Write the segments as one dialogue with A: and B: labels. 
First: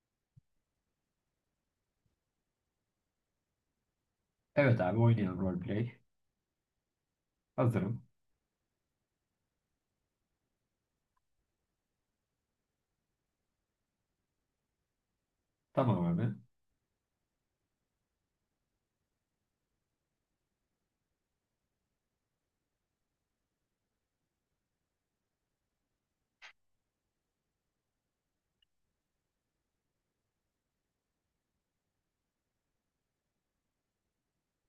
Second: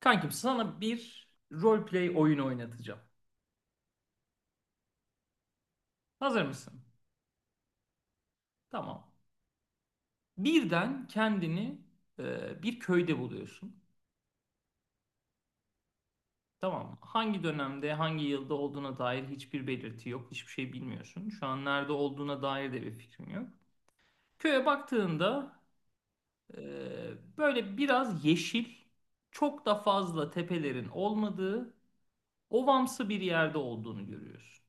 A: Kankim sana bir roleplay oyunu oynatacağım.
B: Evet abi oynayalım roleplay.
A: Hazır mısın?
B: Hazırım.
A: Tamam. Birden kendini bir köyde buluyorsun.
B: Tamam abi.
A: Tamam mı? Hangi dönemde, hangi yılda olduğuna dair hiçbir belirti yok. Hiçbir şey bilmiyorsun. Şu an nerede olduğuna dair de bir fikrin yok. Köye baktığında e, böyle biraz yeşil, çok da fazla tepelerin olmadığı, ovamsı bir yerde olduğunu görüyorsun.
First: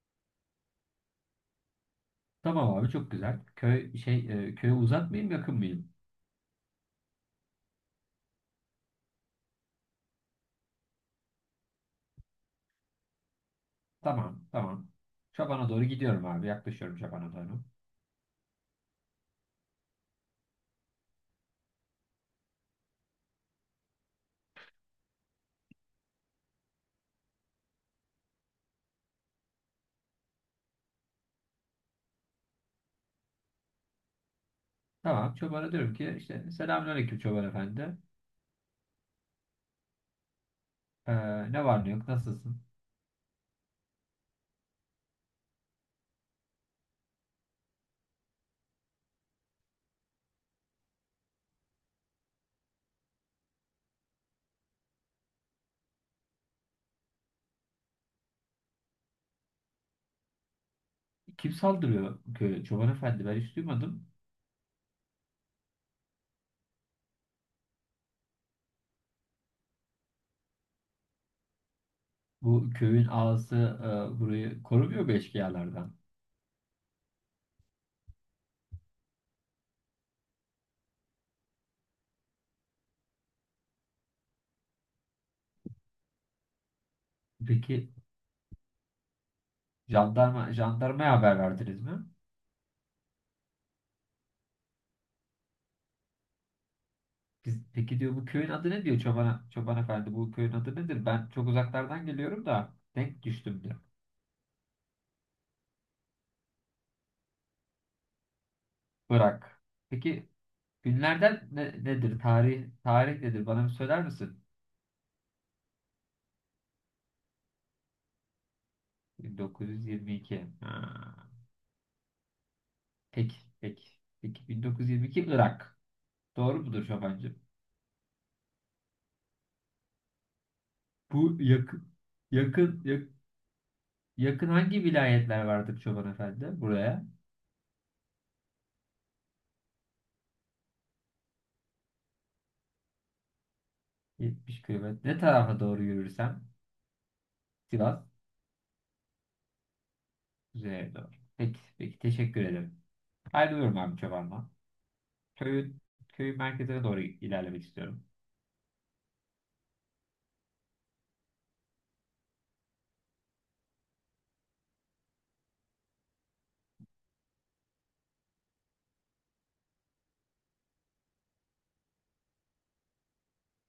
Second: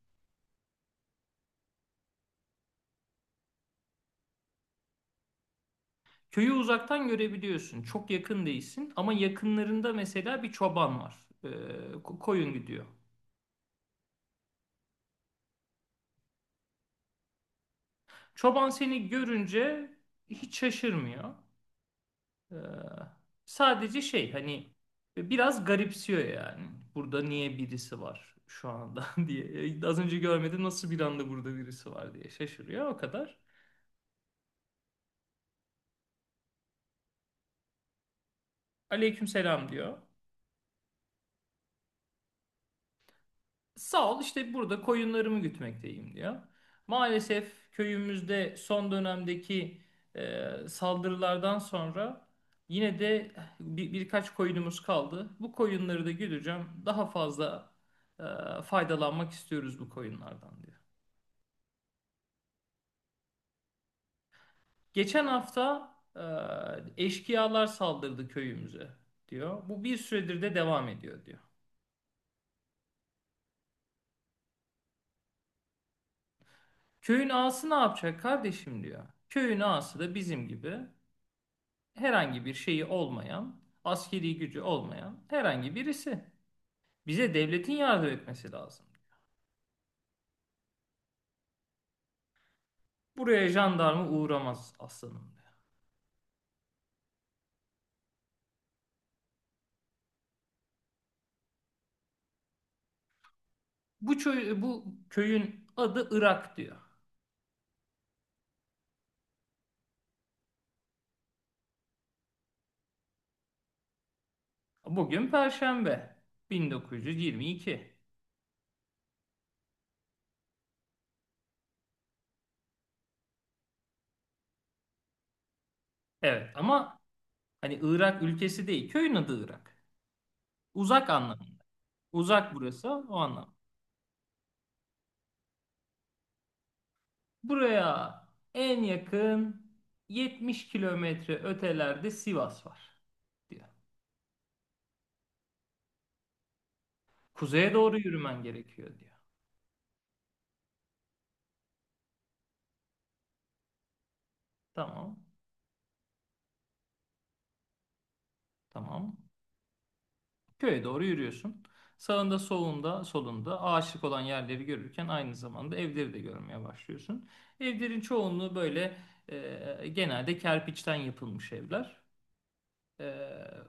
B: Tamam abi çok güzel. Köy köye uzak mıyım yakın mıyım?
A: Köyü uzaktan görebiliyorsun. Çok yakın değilsin ama yakınlarında mesela bir çoban var. Koyun gidiyor.
B: Tamam tamam. Çobana doğru gidiyorum abi. Yaklaşıyorum çobana doğru.
A: Çoban seni görünce hiç şaşırmıyor. Ee, Sadece şey hani biraz garipsiyor yani. Burada niye birisi var şu anda diye. Az önce görmedi, nasıl bir anda burada birisi var diye şaşırıyor o kadar.
B: Tamam çobana diyorum ki işte selamünaleyküm çoban efendi.
A: Aleykümselam diyor.
B: Ee, ne var ne yok nasılsın?
A: Sağ ol, işte burada koyunlarımı gütmekteyim diyor. Maalesef köyümüzde son dönemdeki saldırılardan sonra yine de birkaç koyunumuz kaldı. Bu koyunları da güdeceğim. Daha fazla e, faydalanmak istiyoruz bu koyunlardan diyor.
B: Kim saldırıyor köye? Çoban efendi ben hiç duymadım.
A: Geçen hafta eşkıyalar saldırdı köyümüze diyor. Bu bir süredir de devam ediyor diyor.
B: Bu köyün ağası burayı korumuyor mu eşkıyalardan?
A: Köyün ağası ne yapacak kardeşim diyor. Köyün ağası da bizim gibi, herhangi bir şeyi olmayan, askeri gücü olmayan herhangi birisi. Bize devletin
B: Peki
A: yardım etmesi lazım.
B: jandarmaya haber verdiniz mi?
A: Buraya jandarma uğramaz aslanım diyor.
B: Biz, peki diyor bu köyün adı ne diyor çobana, çoban efendi bu köyün adı nedir? Ben çok uzaklardan geliyorum da denk düştüm diyor.
A: Bu köyün adı Irak diyor.
B: Irak. Peki günlerden nedir? Tarih nedir? Bana bir söyler misin?
A: Bugün Perşembe, 1922.
B: 1922. Ha. Peki peki. Peki 1922 Irak.
A: Evet
B: Doğru mudur
A: ama
B: çobancım?
A: hani Irak ülkesi değil, köyün adı Irak. Uzak
B: Bu
A: anlamında.
B: yakın
A: Uzak,
B: yakın
A: burası o anlam.
B: yakın hangi vilayetler vardır çoban efendi? Buraya
A: Buraya en yakın 70 kilometre ötelerde Sivas var diyor.
B: 70 kilometre. Ne tarafa doğru yürürsem
A: Kuzeye doğru
B: Sivas
A: yürümen gerekiyor diyor.
B: üzerine doğru. Peki peki teşekkür ederim. Ayrılıyorum abi Çoban'dan.
A: Tamam,
B: Köyün, köyün merkezine doğru ilerlemek istiyorum.
A: tamam. Köye doğru yürüyorsun. Sağında, solunda, ağaçlık olan yerleri görürken aynı zamanda evleri de görmeye başlıyorsun. Evlerin çoğunluğu böyle genelde kerpiçten yapılmış evler. E,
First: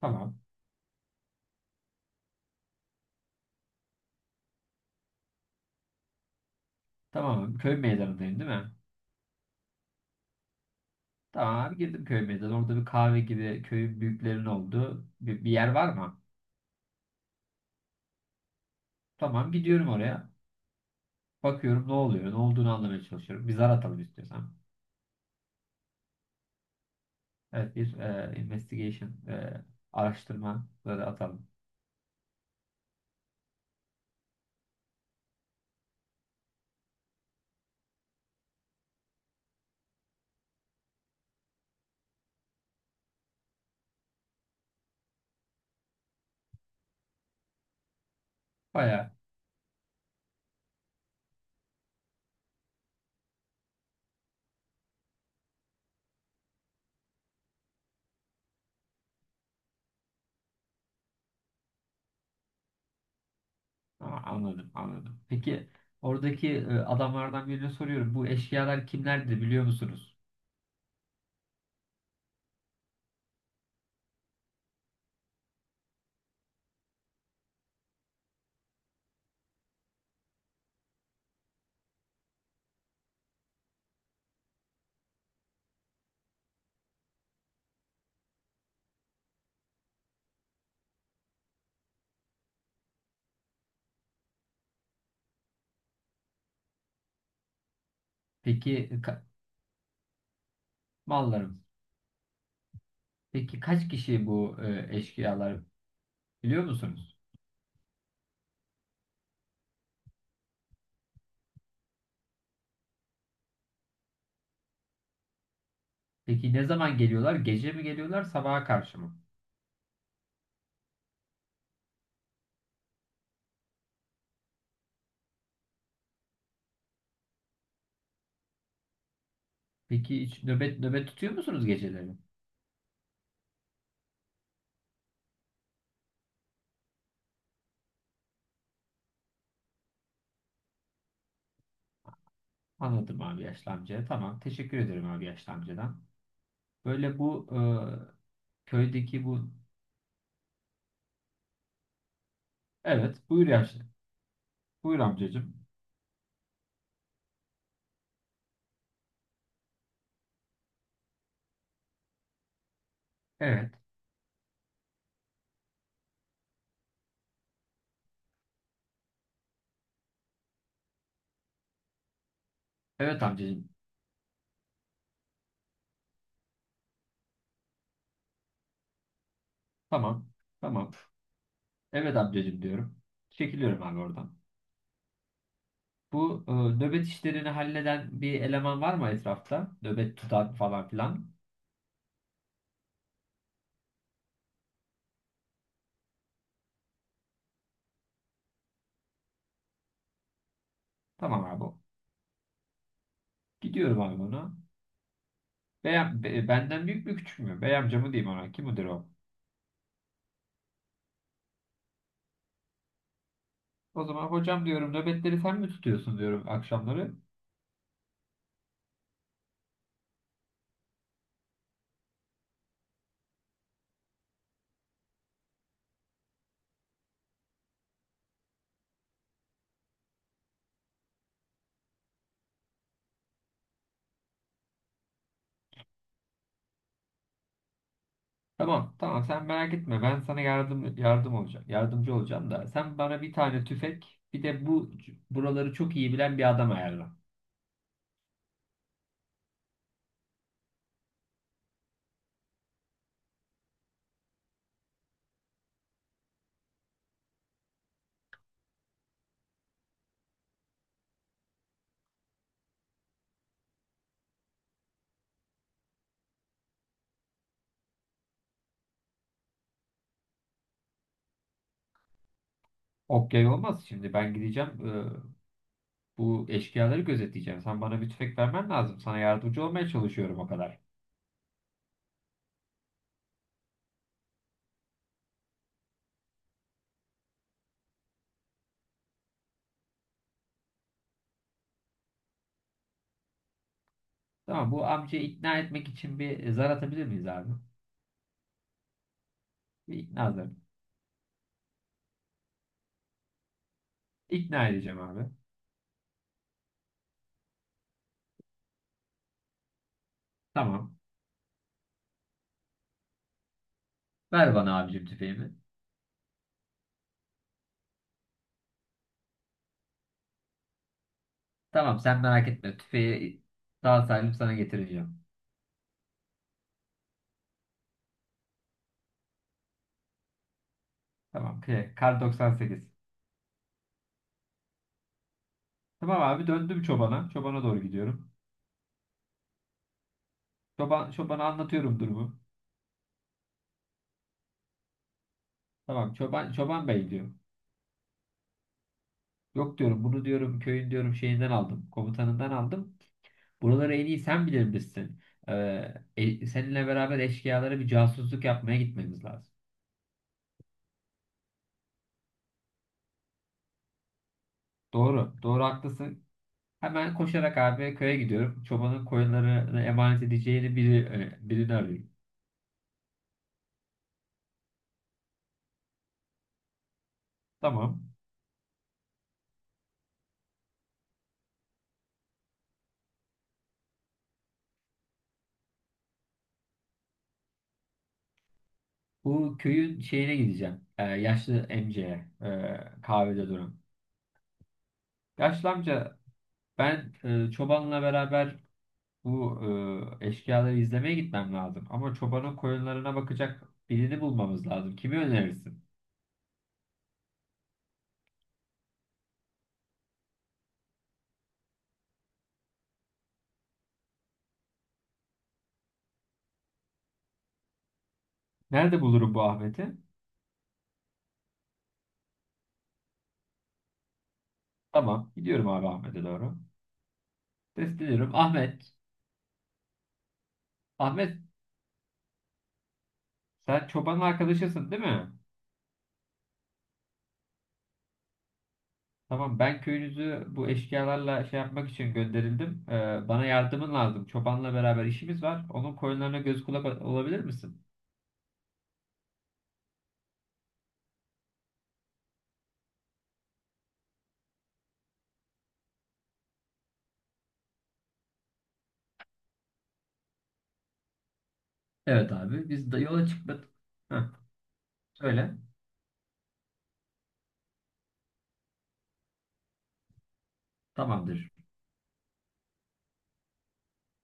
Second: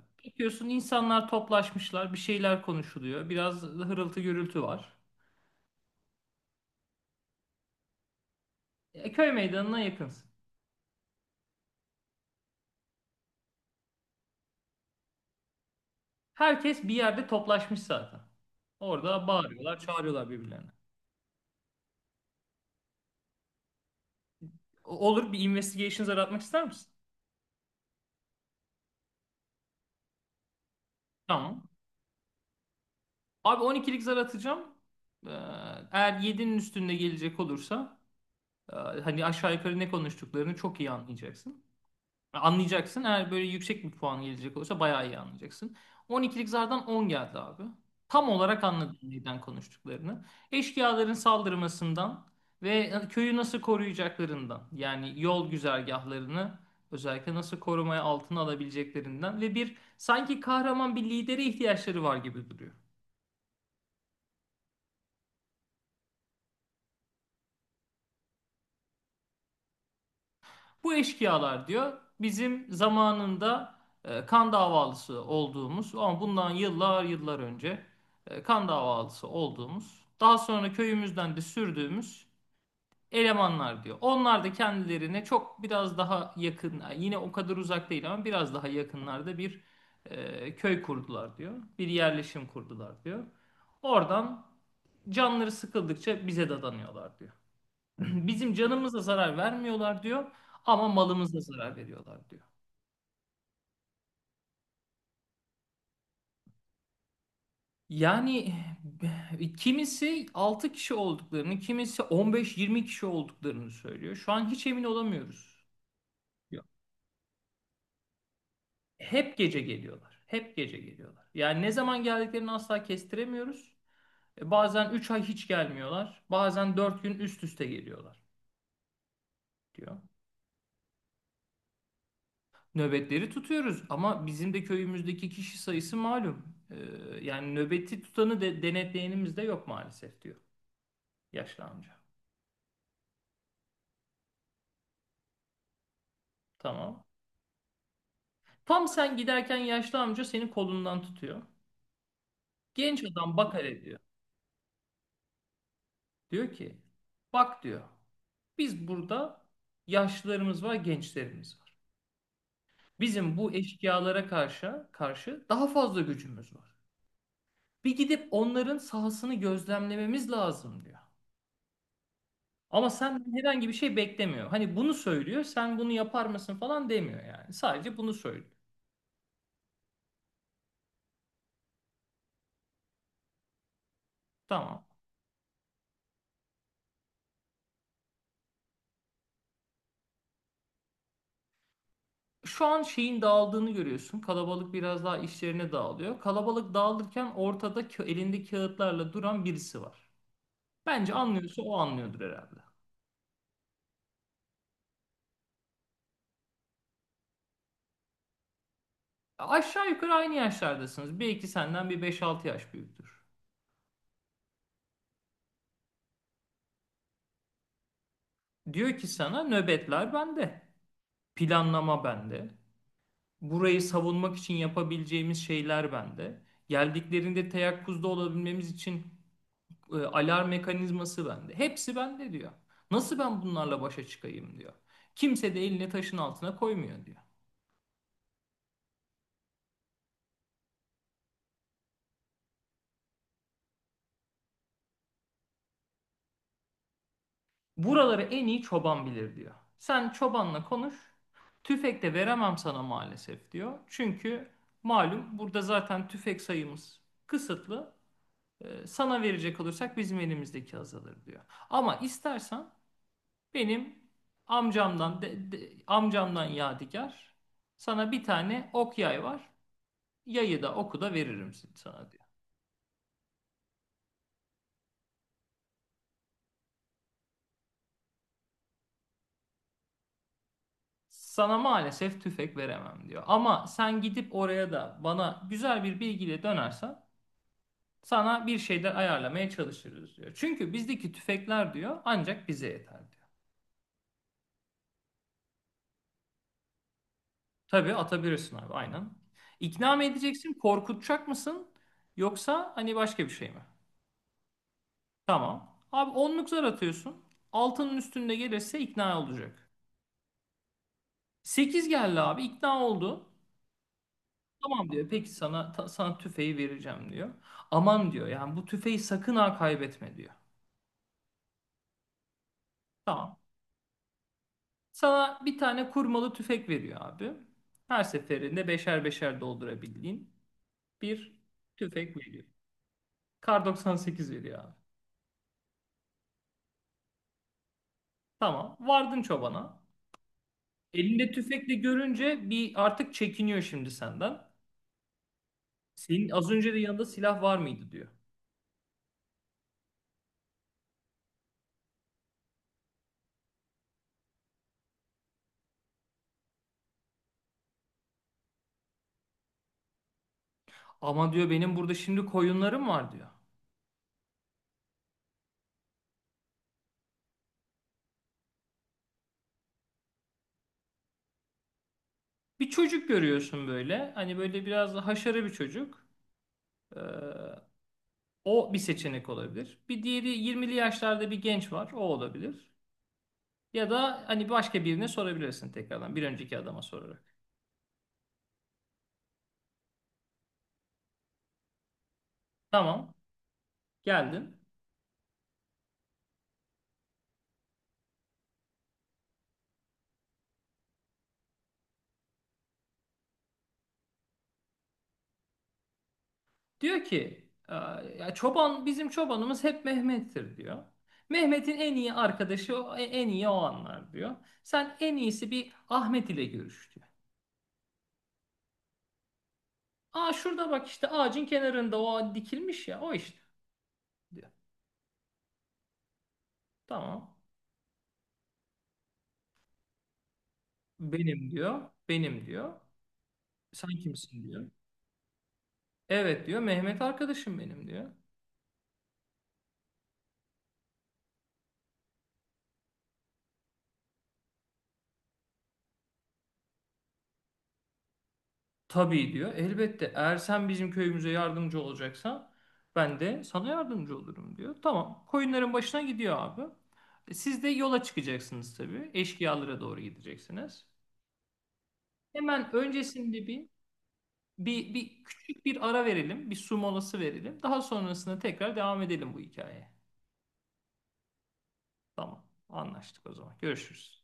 B: Tamam.
A: Bakıyorsun, insanlar toplaşmışlar, bir şeyler konuşuluyor. Biraz hırıltı gürültü var.
B: Tamam abi. Köy meydanındayım değil mi?
A: Köy meydanına yakınsın.
B: Tamam abi girdim köy meydanı. Orada bir kahve gibi köyün büyüklerinin olduğu bir yer var mı?
A: Herkes bir yerde toplaşmış zaten. Orada
B: Tamam
A: bağırıyorlar,
B: gidiyorum
A: çağırıyorlar
B: oraya.
A: birbirlerine.
B: Bakıyorum ne oluyor. Ne olduğunu anlamaya çalışıyorum. Bir zar atalım istiyorsan.
A: Olur, bir investigations aratmak ister misin?
B: Evet bir e, investigation e, araştırma zarı atalım.
A: Tamam. Abi 12'lik zar atacağım. Ee, Eğer 7'nin üstünde gelecek olursa hani aşağı yukarı ne konuştuklarını çok iyi anlayacaksın. Anlayacaksın. Eğer böyle yüksek bir puan gelecek olursa bayağı iyi anlayacaksın. 12'lik zardan 10 geldi abi. Tam olarak anladım
B: Bayağı.
A: neden konuştuklarını. Eşkıyaların saldırmasından ve köyü nasıl koruyacaklarından, yani yol güzergahlarını özellikle nasıl korumaya altına alabileceklerinden ve bir sanki kahraman bir lidere ihtiyaçları var gibi duruyor.
B: Aa, anladım. Peki oradaki adamlardan birine soruyorum. Bu eşyalar kimlerdi biliyor musunuz?
A: Bu eşkıyalar diyor, bizim zamanında kan davalısı olduğumuz ama bundan yıllar yıllar önce kan davalısı olduğumuz, daha sonra köyümüzden de sürdüğümüz elemanlar diyor. Onlar da kendilerine çok biraz daha yakın, yani yine o kadar uzak değil ama biraz daha yakınlarda bir köy kurdular diyor. Bir yerleşim kurdular diyor. Oradan canları sıkıldıkça bize dadanıyorlar diyor. Bizim canımıza
B: Peki ka-
A: zarar vermiyorlar diyor, ama malımıza
B: mallarım.
A: zarar veriyorlar diyor.
B: Peki kaç kişi bu eşkıyalar biliyor musunuz?
A: Yani kimisi 6 kişi olduklarını, kimisi 15, 20 kişi olduklarını söylüyor. Şu an hiç emin olamıyoruz
B: Peki
A: diyor.
B: ne zaman geliyorlar? Gece mi geliyorlar, sabaha karşı mı?
A: Hep gece geliyorlar. Hep gece geliyorlar. Yani ne zaman geldiklerini asla kestiremiyoruz. Bazen 3 ay hiç gelmiyorlar. Bazen 4 gün üst üste geliyorlar diyor.
B: Peki hiç nöbet tutuyor musunuz geceleri?
A: Nöbetleri tutuyoruz ama bizim de köyümüzdeki kişi sayısı malum. Yani nöbeti tutanı de, denetleyenimiz de yok maalesef diyor yaşlı amca.
B: Anladım abi yaşlı amca. Tamam. Teşekkür ederim abi yaşlı amcadan.
A: Tamam.
B: Böyle bu
A: Tam sen
B: köydeki bu...
A: giderken yaşlı amca senin kolundan tutuyor. Genç
B: Evet.
A: adam
B: Buyur
A: bakar
B: yaşlı.
A: ediyor.
B: Buyur amcacığım.
A: Diyor ki, bak diyor, biz burada yaşlılarımız var, gençlerimiz var. Bizim bu
B: Evet.
A: eşkıyalara karşı daha fazla gücümüz var. Bir gidip onların sahasını gözlemlememiz lazım diyor. Ama
B: Evet
A: senden herhangi
B: amcacığım.
A: bir şey beklemiyor. Hani bunu söylüyor, sen bunu yapar mısın falan demiyor yani. Sadece bunu söylüyor.
B: Tamam. Tamam. Evet amcacığım diyorum. Çekiliyorum abi oradan.
A: Tamam.
B: Bu nöbet işlerini halleden bir eleman var mı etrafta? Nöbet tutan falan filan.
A: Şu an şeyin dağıldığını görüyorsun. Kalabalık biraz daha işlerine dağılıyor. Kalabalık dağılırken ortada elinde kağıtlarla duran birisi var. Bence
B: Tamam
A: anlıyorsa
B: abi.
A: o anlıyordur herhalde.
B: Gidiyorum abi ona. Benden büyük mü küçük mü? Bey amcamı diyeyim ona. Kim müdür o?
A: Aşağı yukarı aynı yaşlardasınız. Belki senden bir 5-6 yaş büyüktür.
B: O zaman hocam diyorum nöbetleri sen mi tutuyorsun diyorum akşamları.
A: Diyor ki sana, nöbetler bende. Planlama bende. Burayı savunmak için yapabileceğimiz şeyler bende. Geldiklerinde teyakkuzda olabilmemiz için alarm mekanizması bende. Hepsi bende diyor. Nasıl ben bunlarla başa çıkayım diyor. Kimse de elini taşın altına koymuyor diyor.
B: Tamam tamam sen merak etme ben sana yardım olacağım. Yardımcı olacağım da sen bana bir tane tüfek bir de buraları çok iyi bilen bir adam ayarla.
A: Buraları en iyi çoban bilir diyor. Sen çobanla konuş. Tüfek de veremem sana maalesef diyor. Çünkü malum, burada zaten tüfek sayımız kısıtlı. Sana verecek olursak bizim elimizdeki azalır diyor. Ama istersen benim amcamdan, Yadigar, sana bir tane ok yay var. Yayı da oku da veririm sana diyor.
B: Ok yay olmaz şimdi ben gideceğim bu eşkıyaları gözetleyeceğim. Sen bana bir tüfek vermen lazım. Sana yardımcı olmaya çalışıyorum o kadar.
A: Sana maalesef tüfek veremem diyor. Ama sen gidip oraya da bana güzel bir bilgiyle dönersen sana bir şeyler ayarlamaya çalışırız diyor. Çünkü bizdeki tüfekler diyor ancak bize yeter diyor.
B: Tamam bu amcayı ikna etmek için bir zar atabilir miyiz abi?
A: Tabii atabilirsin abi, aynen. İkna
B: Bir
A: mı
B: ikna zarı.
A: edeceksin, korkutacak mısın, yoksa hani başka bir şey mi?
B: İkna edeceğim abi.
A: Tamam. Abi 10'luk zar atıyorsun. Altının üstünde gelirse ikna olacak.
B: Tamam.
A: 8 geldi abi, ikna oldu.
B: Ver bana
A: Tamam
B: abicim
A: diyor. Peki
B: tüfeğimi.
A: sana ta- sana tüfeği vereceğim diyor. Aman diyor, yani bu tüfeği sakın ha kaybetme diyor.
B: Tamam sen merak etme.
A: Tamam.
B: Tüfeği sağ salim sana getireceğim.
A: Sana bir tane kurmalı tüfek veriyor abi. Her seferinde beşer beşer doldurabildiğin bir
B: Tamam.
A: tüfek
B: Kar
A: veriyor.
B: 98.
A: Kar 98 veriyor abi.
B: Tamam abi döndüm çobana. Çobana doğru gidiyorum.
A: Tamam. Vardın çobana. Elinde
B: Çobana
A: tüfekle
B: anlatıyorum durumu.
A: görünce bir artık çekiniyor şimdi senden.
B: Tamam
A: Senin az önce de
B: çoban
A: yanında
B: bey diyor.
A: silah var mıydı diyor.
B: Yok diyorum bunu diyorum köyün diyorum şeyinden aldım. Komutanından aldım. Buraları en iyi sen bilir misin? Seninle beraber eşkıyalara bir casusluk yapmaya gitmemiz lazım.
A: Ama diyor, benim burada şimdi koyunlarım var diyor.
B: Doğru. Doğru haklısın. Hemen koşarak abi köye gidiyorum. Çobanın koyunlarını emanet edeceğini birini arıyorum.
A: Bir çocuk görüyorsun böyle. Hani böyle biraz da haşarı bir çocuk. Ee,
B: Tamam.
A: O bir seçenek olabilir. Bir diğeri, 20'li yaşlarda bir genç var. O olabilir. Ya da hani başka birine sorabilirsin tekrardan. Bir önceki adama sorarak.
B: Bu köyün şeyine gideceğim. E, yaşlı amcaya,
A: Tamam,
B: kahvede duran.
A: geldin.
B: Yaşlı amca ben çobanla beraber bu eşkıyaları izlemeye gitmem lazım. Ama çobanın koyunlarına bakacak birini bulmamız lazım. Kimi önerirsin?
A: Diyor ki, Ya çoban, bizim çobanımız hep Mehmet'tir diyor. Mehmet'in en iyi arkadaşı, en iyi o anlar diyor. Sen en iyisi bir Ahmet ile görüş diyor.
B: Nerede bulurum bu Ahmet'i?
A: Aa şurada bak işte, ağacın kenarında o dikilmiş ya, o işte diyor.
B: Tamam. Gidiyorum abi Ahmet'e doğru.
A: Tamam.
B: Sesleniyorum. Ahmet. Ahmet
A: Benim diyor. Benim diyor.
B: sen
A: Sen
B: çobanın
A: kimsin diyor.
B: arkadaşısın değil mi?
A: Evet diyor. Mehmet arkadaşım benim diyor.
B: Tamam ben köyünüzü bu eşkıyalarla şey yapmak için gönderildim. Bana yardımın lazım. Çobanla beraber işimiz var. Onun koyunlarına göz kulak olabilir misin?
A: Tabii diyor. Elbette eğer sen bizim köyümüze yardımcı olacaksan ben de sana yardımcı olurum diyor. Tamam. Koyunların başına gidiyor abi. Siz de yola çıkacaksınız tabii. Eşkıyalara doğru gideceksiniz.
B: Evet abi
A: Hemen
B: biz de yola
A: öncesinde bir
B: çıkmadık. Heh,
A: bir, bir
B: söyle.
A: küçük bir ara verelim. Bir su molası verelim. Daha sonrasında tekrar devam edelim bu hikayeye.
B: Tamamdır.
A: Tamam. Anlaştık o zaman. Görüşürüz.